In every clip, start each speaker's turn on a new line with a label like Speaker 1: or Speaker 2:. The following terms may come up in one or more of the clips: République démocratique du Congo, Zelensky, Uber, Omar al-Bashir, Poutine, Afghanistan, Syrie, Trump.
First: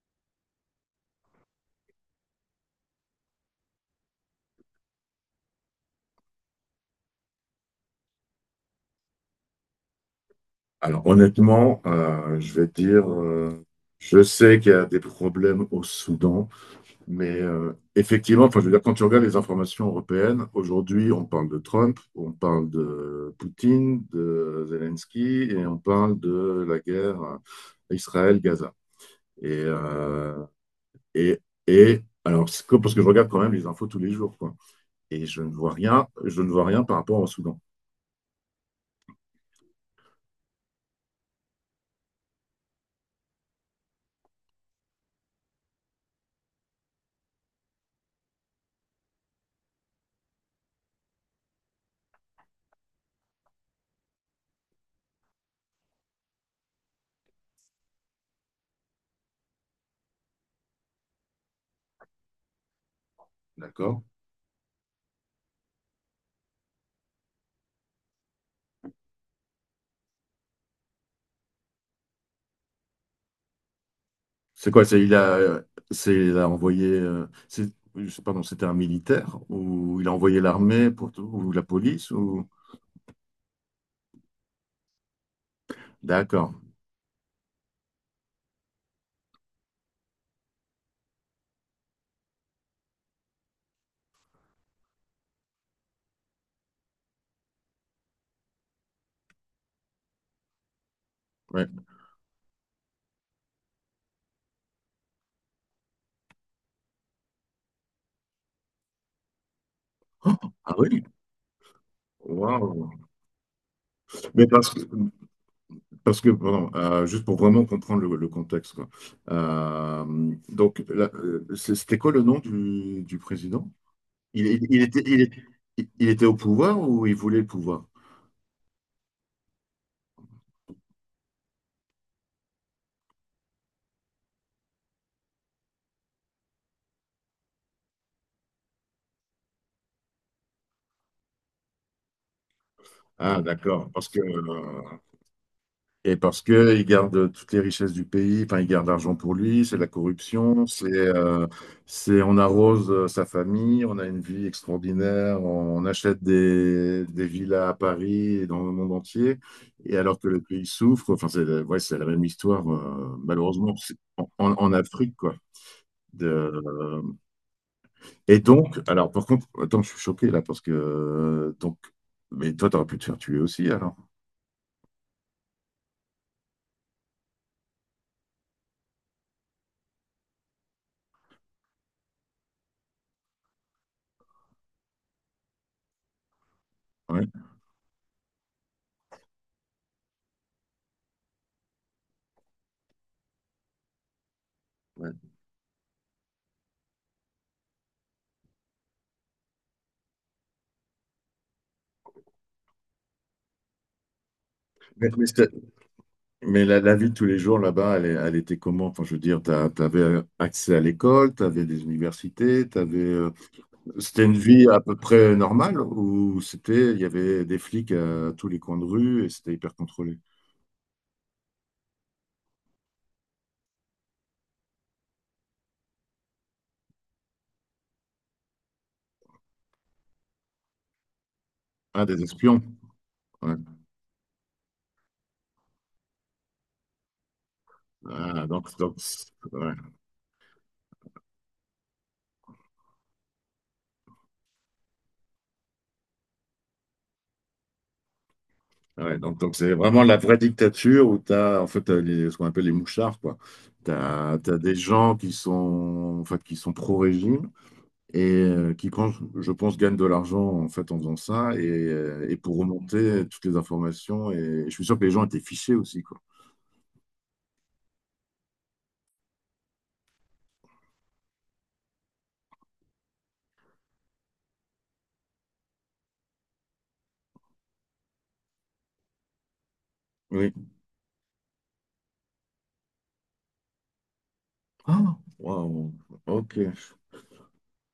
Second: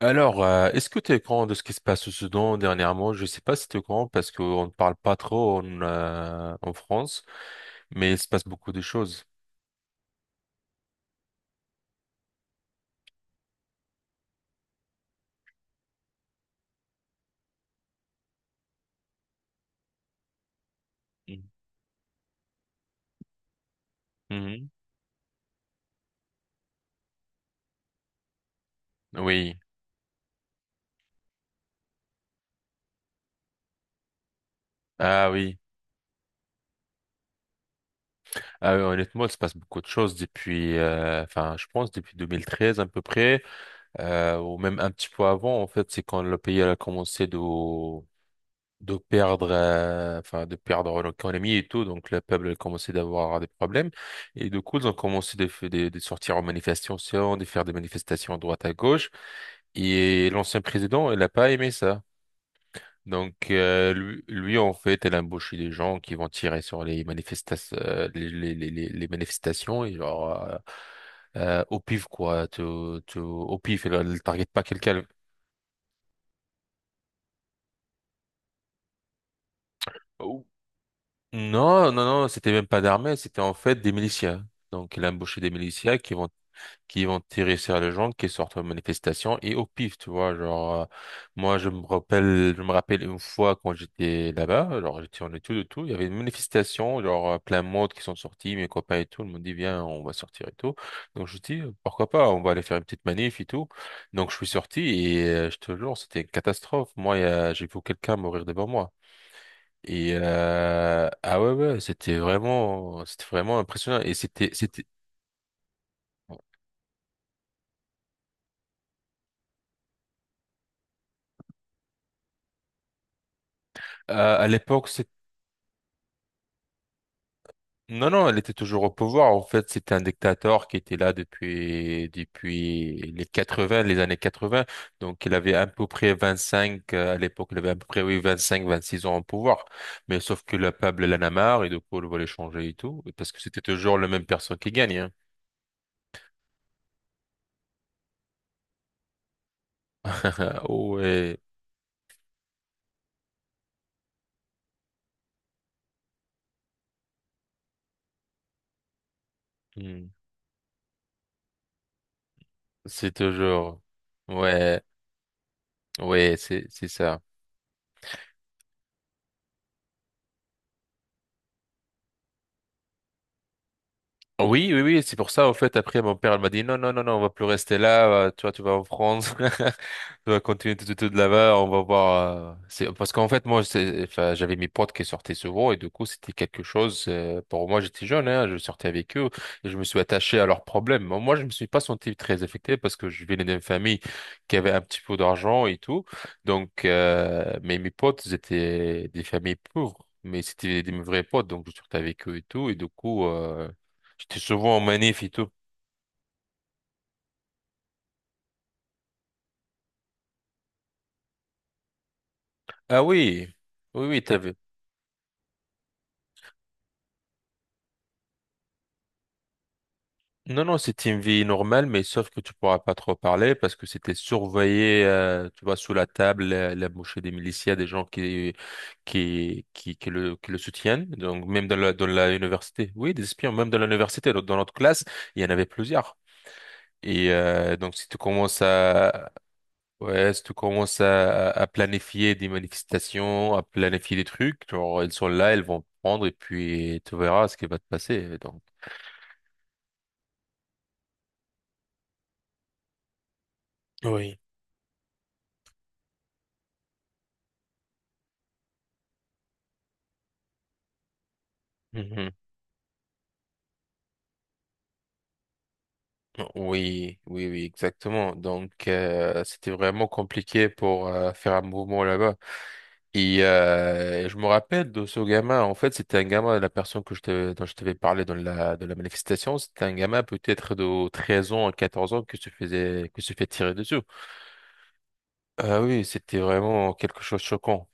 Speaker 1: Alors, est-ce que tu es au courant de ce qui se passe au Soudan dernièrement? Je sais pas si tu es au courant parce qu'on ne parle pas trop en France, mais il se passe beaucoup de choses.
Speaker 2: Alors honnêtement, je vais te dire, je sais qu'il y a des problèmes au Soudan. Mais effectivement, enfin, je veux dire, quand tu regardes les informations européennes, aujourd'hui, on
Speaker 1: Mhm.
Speaker 2: parle de Trump, on parle de Poutine, de
Speaker 1: Mhm.
Speaker 2: Zelensky, et on parle de la guerre Israël-Gaza. Et,
Speaker 1: Oui.
Speaker 2: euh, et, et alors, parce que je regarde quand même les infos tous les jours, quoi. Et
Speaker 1: Ah
Speaker 2: je ne
Speaker 1: oui.
Speaker 2: vois rien, je ne vois rien par rapport au Soudan.
Speaker 1: Ah oui, honnêtement, il se passe beaucoup de choses enfin, je pense depuis 2013 à peu près, ou même un petit peu avant. En fait, c'est quand le pays elle a commencé de perdre, enfin, de perdre l'économie et tout. Donc, le peuple a commencé d'avoir des problèmes. Et du coup, ils ont commencé de sortir en manifestation, de faire des manifestations à droite à gauche. Et l'ancien président, il n'a pas aimé ça. Donc,
Speaker 2: D'accord.
Speaker 1: lui, en fait, elle a embauché des gens qui vont tirer sur les manifestations, les manifestations et genre, au pif, quoi, au pif, elle ne target pas
Speaker 2: C'est quoi? C'est
Speaker 1: quelqu'un.
Speaker 2: il a, c'est il a envoyé. C'est, je sais pas, c'était un militaire ou il a envoyé l'armée pour tout ou la
Speaker 1: Non, non,
Speaker 2: police
Speaker 1: non,
Speaker 2: ou.
Speaker 1: c'était même pas d'armée, c'était en fait des miliciens. Donc, il a embauché des miliciens qui vont,
Speaker 2: D'accord.
Speaker 1: qui vont tirer sur les gens qui sortent aux manifestations et au pif, tu vois. Genre, moi, je me rappelle une fois quand j'étais là-bas, genre, j'étais en études et tout, il y avait une manifestation, genre, plein de monde qui sont sortis, mes copains et tout, ils m'ont dit, viens, on va sortir et tout. Donc, je dis,
Speaker 2: Ouais.
Speaker 1: pourquoi pas, on va aller faire une petite manif et tout. Donc, je suis sorti et je te jure, c'était une catastrophe. Moi, j'ai vu quelqu'un mourir devant moi. Et
Speaker 2: Ah oui.
Speaker 1: euh, ah ouais, ouais,
Speaker 2: Waouh.
Speaker 1: c'était vraiment impressionnant. Et
Speaker 2: Mais
Speaker 1: c'était
Speaker 2: parce que,
Speaker 1: c'était
Speaker 2: parce que pardon, juste pour vraiment comprendre le contexte, quoi. Donc, c'était quoi le nom du président?
Speaker 1: à
Speaker 2: Il, il- il
Speaker 1: l'époque,
Speaker 2: était,
Speaker 1: c'est
Speaker 2: il, est- il était au pouvoir ou il voulait le pouvoir?
Speaker 1: non, non, elle était toujours au pouvoir en fait. C'était un dictateur qui était là depuis les années quatre-vingts. Donc il avait à peu près 25, à l'époque, il avait à peu près, oui, 25, 26 ans au pouvoir. Mais sauf que le peuple l'en a marre et du coup, il voulait changer et tout parce que
Speaker 2: Ah,
Speaker 1: c'était
Speaker 2: d'accord.
Speaker 1: toujours la
Speaker 2: Parce que,
Speaker 1: même personne qui gagne, hein.
Speaker 2: et parce que il garde toutes les richesses du pays, enfin, il garde l'argent pour lui, c'est la corruption,
Speaker 1: Oh ouais.
Speaker 2: c'est, on arrose sa famille, on a une vie extraordinaire, on achète des villas à Paris et dans le monde entier, et
Speaker 1: Hmm.
Speaker 2: alors que le pays souffre, enfin, c'est, ouais, c'est la même histoire,
Speaker 1: C'est
Speaker 2: malheureusement,
Speaker 1: toujours.
Speaker 2: en, en
Speaker 1: Ouais.
Speaker 2: Afrique, quoi.
Speaker 1: Ouais,
Speaker 2: De,
Speaker 1: c'est ça.
Speaker 2: Et donc, alors par contre, attends, je suis choqué là parce que donc, mais toi, t'aurais pu te faire tuer aussi alors.
Speaker 1: Oui, oui, oui, c'est pour ça, en fait, après, mon père, il m'a dit, non, non, non, non, on va plus rester là, tu vois, tu vas en France, tu vas continuer tout, tout, tout de là-bas, on va voir, parce qu'en fait, enfin, j'avais mes potes qui sortaient souvent, et du coup, c'était quelque chose,
Speaker 2: Ouais.
Speaker 1: pour moi, j'étais jeune, hein, je sortais avec eux, et je me suis attaché à leurs problèmes. Moi, je me suis pas senti très affecté parce que je venais d'une famille qui avait un petit
Speaker 2: Ouais.
Speaker 1: peu d'argent et tout, mais mes potes, ils étaient des familles pauvres. Mais c'était des vrais potes, donc je sortais avec eux et tout. Et du coup, j'étais souvent en
Speaker 2: Mais,
Speaker 1: manif
Speaker 2: mais
Speaker 1: et tout.
Speaker 2: c'est- mais la, la vie de tous les jours là-bas, elle était comment? Enfin, je veux dire, t'avais accès à l'école, t'avais des universités, t'avais,
Speaker 1: Ah oui, oui, oui,
Speaker 2: c'était une
Speaker 1: t'avais.
Speaker 2: vie à peu près normale ou c'était, il y avait des flics à tous les coins de rue et c'était hyper contrôlé.
Speaker 1: Non, non, c'était une vie normale, mais sauf que tu pourras pas trop parler parce que c'était surveillé, tu vois, sous la table, la mochée des miliciens, des gens qui le soutiennent. Donc, même
Speaker 2: Ah,
Speaker 1: dans
Speaker 2: des
Speaker 1: la
Speaker 2: espions.
Speaker 1: université. Oui, des espions,
Speaker 2: Ouais.
Speaker 1: même dans l'université, dans notre classe, il y en avait plusieurs. Donc, si tu
Speaker 2: Ah,
Speaker 1: commences
Speaker 2: donc, donc,
Speaker 1: à,
Speaker 2: ouais.
Speaker 1: ouais, si tu commences à, à planifier des manifestations, à planifier des trucs, genre, elles sont là, elles vont prendre, et puis tu verras ce qui va te passer. Donc,
Speaker 2: Ouais, donc c'est vraiment la vraie dictature où tu as en fait t'as les, ce qu'on appelle les mouchards quoi. Tu
Speaker 1: oui.
Speaker 2: as, des gens qui sont en fait qui sont pro-régime et qui quand je pense gagnent de l'argent en fait en faisant ça
Speaker 1: Mhm.
Speaker 2: et pour remonter toutes les informations et, je suis sûr que les gens étaient fichés aussi quoi.
Speaker 1: Oui, oui, oui, exactement. Donc, c'était vraiment compliqué pour faire un mouvement là-bas. Je me rappelle de ce gamin. En fait, c'était un gamin, la personne dont je t'avais parlé de la manifestation, c'était un gamin
Speaker 2: Oui.
Speaker 1: peut-être de 13 ans à 14 ans que se fait tirer dessus.
Speaker 2: Ah,
Speaker 1: Ah
Speaker 2: waouh.
Speaker 1: oui, c'était
Speaker 2: OK.
Speaker 1: vraiment quelque chose de choquant.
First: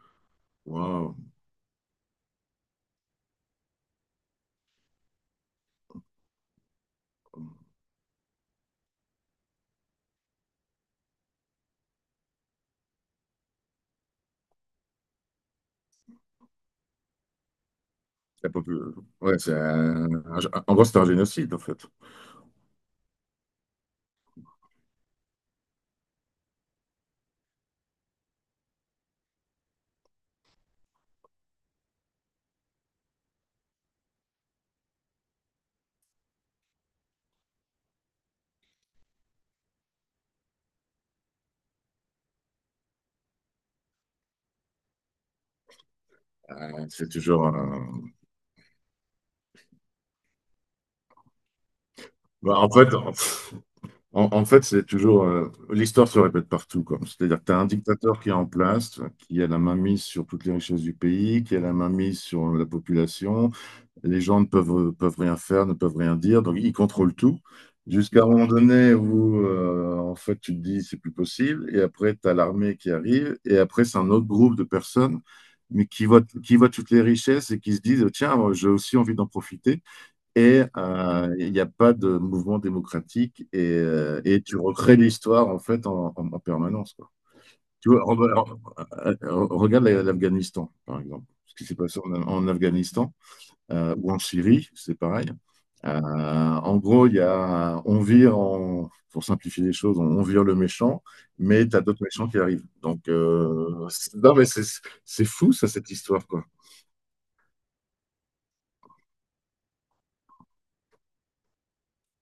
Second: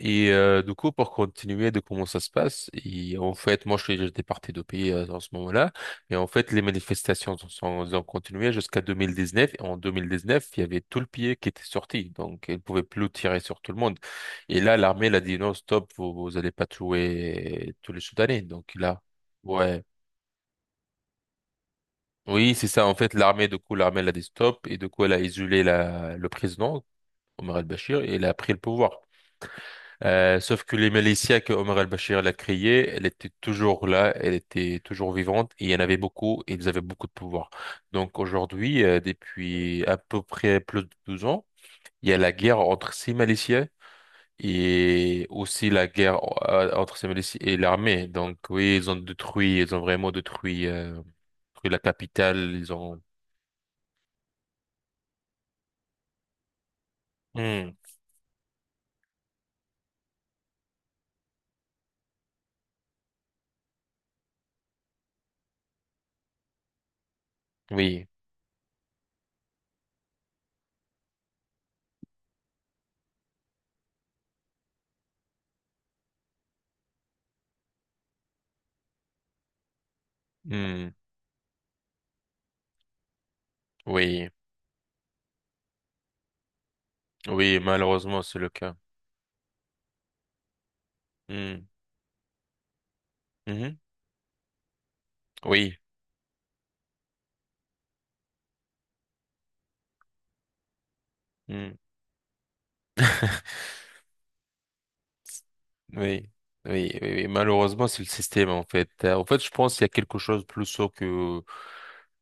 Speaker 1: Du coup, pour
Speaker 2: Waouh.
Speaker 1: continuer de comment ça se passe, et en fait, moi, je suis j'étais parti de pays, en ce moment-là, et en fait, les manifestations ont continué jusqu'à 2019. Et en 2019, il y avait tout le pays qui était sorti, donc ils ne pouvaient plus tirer sur tout le monde. Et là, l'armée elle a dit non, stop, vous allez pas tuer tous les Soudanais.
Speaker 2: La
Speaker 1: Donc
Speaker 2: popul-
Speaker 1: là,
Speaker 2: Ouais,
Speaker 1: ouais,
Speaker 2: en gros c'est un génocide en fait.
Speaker 1: oui, c'est ça. En fait, l'armée, du coup, l'armée elle a dit stop, et du coup, elle a isolé le président Omar al-Bashir et elle a pris le pouvoir. Sauf que les Malaysiens que Omar al-Bashir l'a créée, elle était toujours là, elle était toujours vivante, et il y en avait beaucoup, et ils avaient beaucoup de pouvoir. Donc aujourd'hui, depuis à peu près plus de 12 ans, il y a la guerre entre ces Malaysiens et aussi la guerre,
Speaker 2: Ouais,
Speaker 1: entre ces
Speaker 2: C'est
Speaker 1: Malaysiens
Speaker 2: toujours
Speaker 1: et
Speaker 2: un-
Speaker 1: l'armée. Donc oui, ils ont vraiment détruit, détruit la capitale,
Speaker 2: bah, en
Speaker 1: ils
Speaker 2: fait
Speaker 1: ont...
Speaker 2: En, en fait, c'est toujours l'histoire se répète partout, quoi. C'est-à-dire que tu as un
Speaker 1: Hmm.
Speaker 2: dictateur qui est en place, qui a la main mise sur toutes les richesses du pays, qui a la main mise sur la population. Les gens ne peuvent, peuvent rien faire, ne peuvent rien dire, donc ils contrôlent tout.
Speaker 1: Oui.
Speaker 2: Jusqu'à un moment donné où, en fait, tu te dis c'est plus possible, et après, tu as l'armée qui arrive, et après, c'est un autre groupe de personnes, mais qui voient toutes les richesses et qui se disent, tiens, moi, j'ai aussi envie d'en profiter et
Speaker 1: Hmm.
Speaker 2: il n'y a pas de mouvement démocratique
Speaker 1: Oui,
Speaker 2: et tu recrées l'histoire en fait en, en permanence, quoi.
Speaker 1: oui,
Speaker 2: Tu vois,
Speaker 1: malheureusement, c'est le cas.
Speaker 2: regarde l'Afghanistan, par exemple. Ce qui
Speaker 1: Hmm.
Speaker 2: s'est passé en, en Afghanistan
Speaker 1: Mhm.
Speaker 2: ou en Syrie, c'est pareil.
Speaker 1: Oui.
Speaker 2: En gros, il y a, on vire, en, pour simplifier les choses, on vire le méchant, mais tu
Speaker 1: Hmm.
Speaker 2: as d'autres méchants qui arrivent. Donc, non, mais c'est fou, ça, cette histoire,
Speaker 1: Oui,
Speaker 2: quoi.
Speaker 1: oui, oui, oui. Malheureusement, c'est le système, en fait. En fait, je pense qu'il y a quelque chose de plus sourd que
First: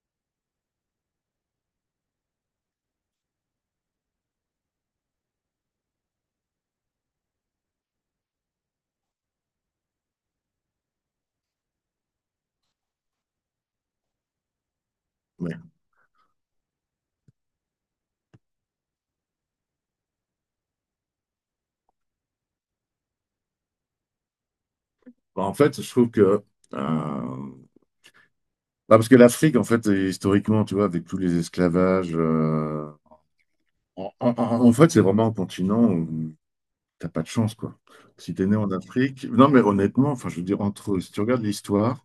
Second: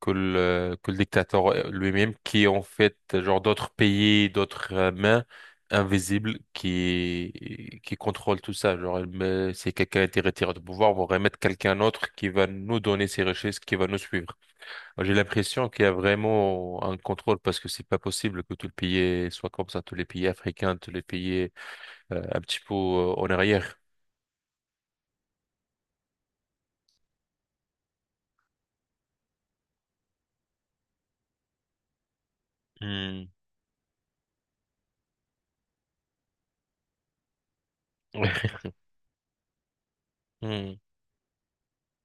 Speaker 1: que le dictateur, lui-même, qui est en fait genre d'autres pays, d'autres, mains invisibles qui contrôlent tout ça. Genre, si quelqu'un a été retiré du pouvoir, on va remettre quelqu'un d'autre qui va nous donner ses richesses, qui va nous suivre. J'ai
Speaker 2: Ouais.
Speaker 1: l'impression qu'il y a vraiment un contrôle parce que c'est pas possible que tout le pays soit comme ça, tous les pays africains, tous les pays, un petit peu, en arrière.
Speaker 2: En fait, je trouve que. euh, parce que l'Afrique, en fait, historiquement, tu vois, avec tous les esclavages.
Speaker 1: Hmm.
Speaker 2: En fait, c'est vraiment un continent où t'as pas de chance, quoi. Si t'es né
Speaker 1: Ouais.
Speaker 2: en Afrique. Non, mais honnêtement, enfin, je veux dire,
Speaker 1: Hmm.
Speaker 2: entre. Si tu regardes l'histoire.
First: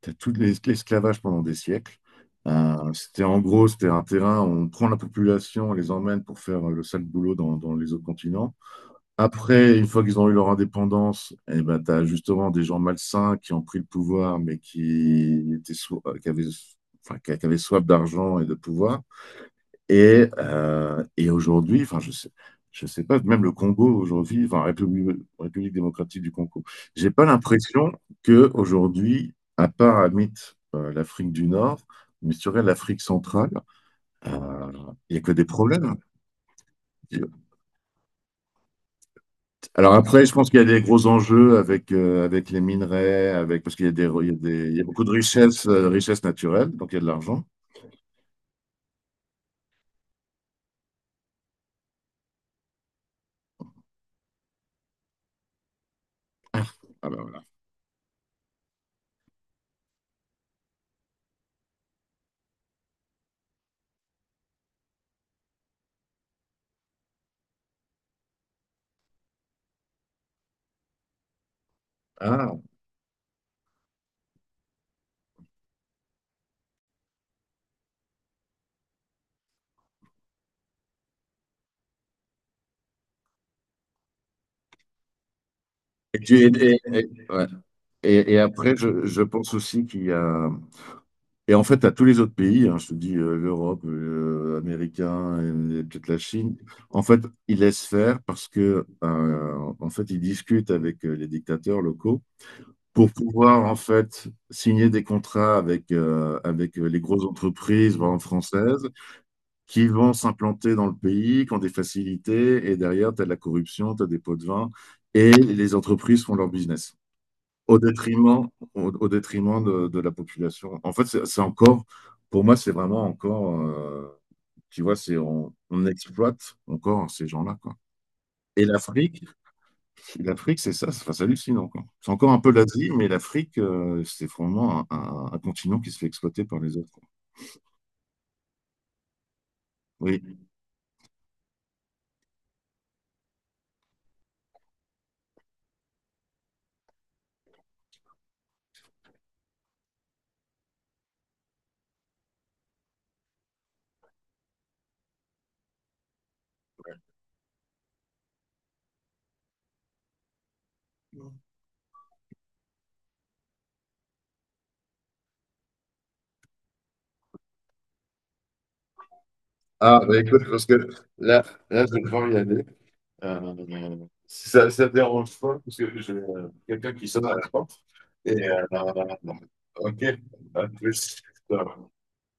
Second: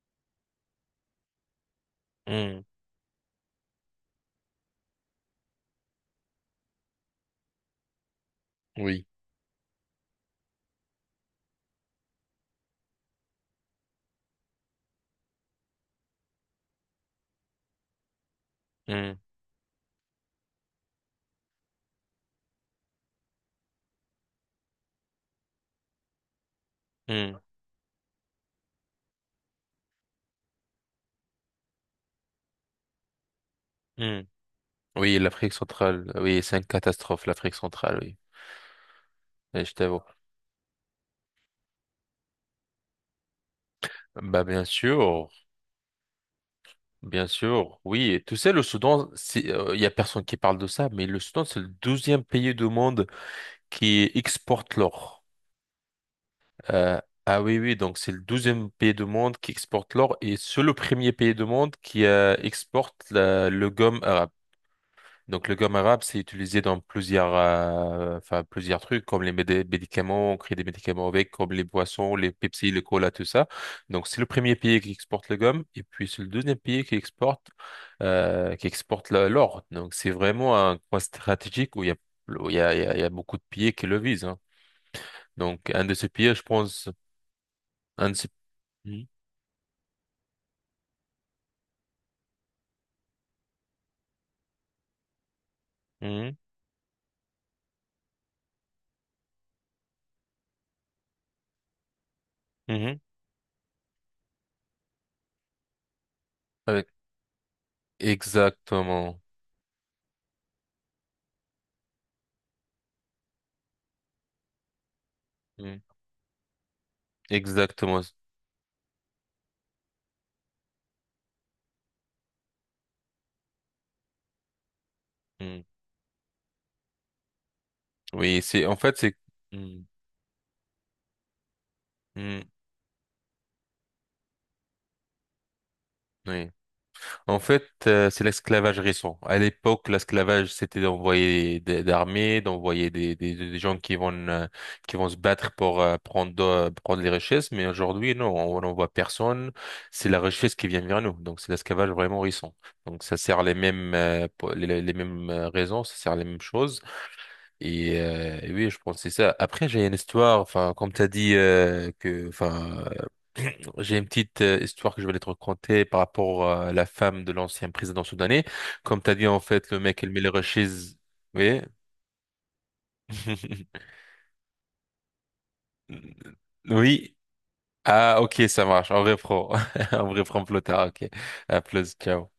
Speaker 2: T'as tout l'esclavage pendant des siècles.
Speaker 1: Hmm.
Speaker 2: C'était en gros, c'était un terrain où on prend la population, on les emmène pour faire le sale boulot dans, dans les autres continents.
Speaker 1: Oui.
Speaker 2: Après, une fois qu'ils ont eu leur indépendance, eh ben, tu as justement des gens malsains qui ont pris le pouvoir, mais qui étaient qui avaient, enfin, qui avaient soif d'argent et de pouvoir
Speaker 1: Hmm.
Speaker 2: et aujourd'hui, enfin, je sais pas, même le Congo aujourd'hui, enfin, République démocratique du Congo, j'ai pas
Speaker 1: Hmm.
Speaker 2: l'impression que aujourd'hui, à part à mythe, l'Afrique du Nord, mais sur elle, l'Afrique centrale,
Speaker 1: Hmm.
Speaker 2: euh, il n'y
Speaker 1: Oui,
Speaker 2: a que des
Speaker 1: l'Afrique
Speaker 2: problèmes.
Speaker 1: centrale. Oui, c'est une catastrophe, l'Afrique centrale, oui. Et je
Speaker 2: Alors
Speaker 1: t'avoue.
Speaker 2: après, je pense qu'il y a des gros enjeux avec, avec les minerais, avec, parce qu'il y a des,
Speaker 1: Bah, bien
Speaker 2: il y a beaucoup de
Speaker 1: sûr.
Speaker 2: richesses, richesses naturelles, donc il y a de
Speaker 1: Bien
Speaker 2: l'argent.
Speaker 1: sûr. Oui. Et tu sais, le Soudan, il y a personne qui parle de ça, mais le Soudan, c'est le 12e pays du monde qui exporte l'or. Euh,
Speaker 2: Ah ben
Speaker 1: ah
Speaker 2: voilà.
Speaker 1: oui, oui. Donc, c'est le 12e pays du monde qui exporte l'or et c'est le premier pays du monde qui exporte le gomme arabe. Donc le gomme arabe, c'est utilisé dans enfin, plusieurs trucs, comme les médicaments, on crée des médicaments avec, comme les boissons, les
Speaker 2: Ah.
Speaker 1: Pepsi, le cola, tout ça. Donc c'est le premier pays qui exporte le gomme, et puis c'est le deuxième pays qui exporte l'or. Donc c'est vraiment un coin stratégique où il y a, où il y a, il y a, il y a beaucoup de pays qui le visent, hein. Donc un de ces
Speaker 2: Et,
Speaker 1: pays,
Speaker 2: tu-
Speaker 1: je
Speaker 2: et-
Speaker 1: pense,
Speaker 2: ouais.
Speaker 1: un de ces...
Speaker 2: Et après,
Speaker 1: Mhm,
Speaker 2: je pense aussi qu'il y a, Et en fait, à tous les autres pays, hein, je te dis l'Europe, américain et, peut-être la
Speaker 1: mhm,
Speaker 2: Chine, en fait, ils laissent faire parce que, ben, en fait, ils discutent avec les dictateurs locaux
Speaker 1: mhm.
Speaker 2: pour pouvoir, en fait, signer des contrats avec, avec
Speaker 1: Avec-
Speaker 2: les grosses entreprises, par exemple, françaises,
Speaker 1: Exactement.
Speaker 2: qui vont s'implanter dans le pays, qui ont des facilités, et derrière, tu as de la corruption, tu as des pots de vin, et les
Speaker 1: Mhm.
Speaker 2: entreprises font leur business au
Speaker 1: Exactement.
Speaker 2: détriment, au détriment de la population. En fait, c'est encore, pour moi, c'est vraiment encore, tu vois, c'est
Speaker 1: Mhm.
Speaker 2: on exploite encore ces gens-là, quoi.
Speaker 1: Oui,
Speaker 2: Et
Speaker 1: c'est...
Speaker 2: l'Afrique, l'Afrique, c'est ça, c'est enfin, c'est hallucinant, quoi. C'est encore
Speaker 1: Mhm,
Speaker 2: un
Speaker 1: mhm.
Speaker 2: peu l'Asie, mais l'Afrique, c'est vraiment un, un continent qui se fait exploiter
Speaker 1: Oui.
Speaker 2: par les autres, quoi.
Speaker 1: En fait, c'est l'esclavage récent. À l'époque,
Speaker 2: Oui.
Speaker 1: l'esclavage, c'était d'envoyer des armées, d'envoyer des gens qui vont se battre pour prendre les richesses. Mais aujourd'hui, non, on n'envoie personne. C'est la richesse qui vient vers nous. Donc, c'est l'esclavage vraiment récent. Donc, ça sert les mêmes, raisons, ça sert les mêmes choses. Et oui, je pense que c'est ça. Après, j'ai une histoire, enfin, comme tu as dit, j'ai une petite, histoire que je vais te raconter par rapport, à la femme de l'ancien président soudanais. Comme t'as dit, en fait, le mec,
Speaker 2: Ah,
Speaker 1: il
Speaker 2: bah
Speaker 1: met les
Speaker 2: écoute,
Speaker 1: rushes.
Speaker 2: parce que là,
Speaker 1: Oui.
Speaker 2: là, je vais devoir y aller. Euh, si ça ne dérange pas, parce que j'ai quelqu'un qui
Speaker 1: Oui.
Speaker 2: sonne à la porte.
Speaker 1: Ah, ok,
Speaker 2: Et
Speaker 1: ça marche. En vrai pro.
Speaker 2: ok,
Speaker 1: En vrai pro plus
Speaker 2: à
Speaker 1: tard. Ok.
Speaker 2: plus.
Speaker 1: À plus. Ciao.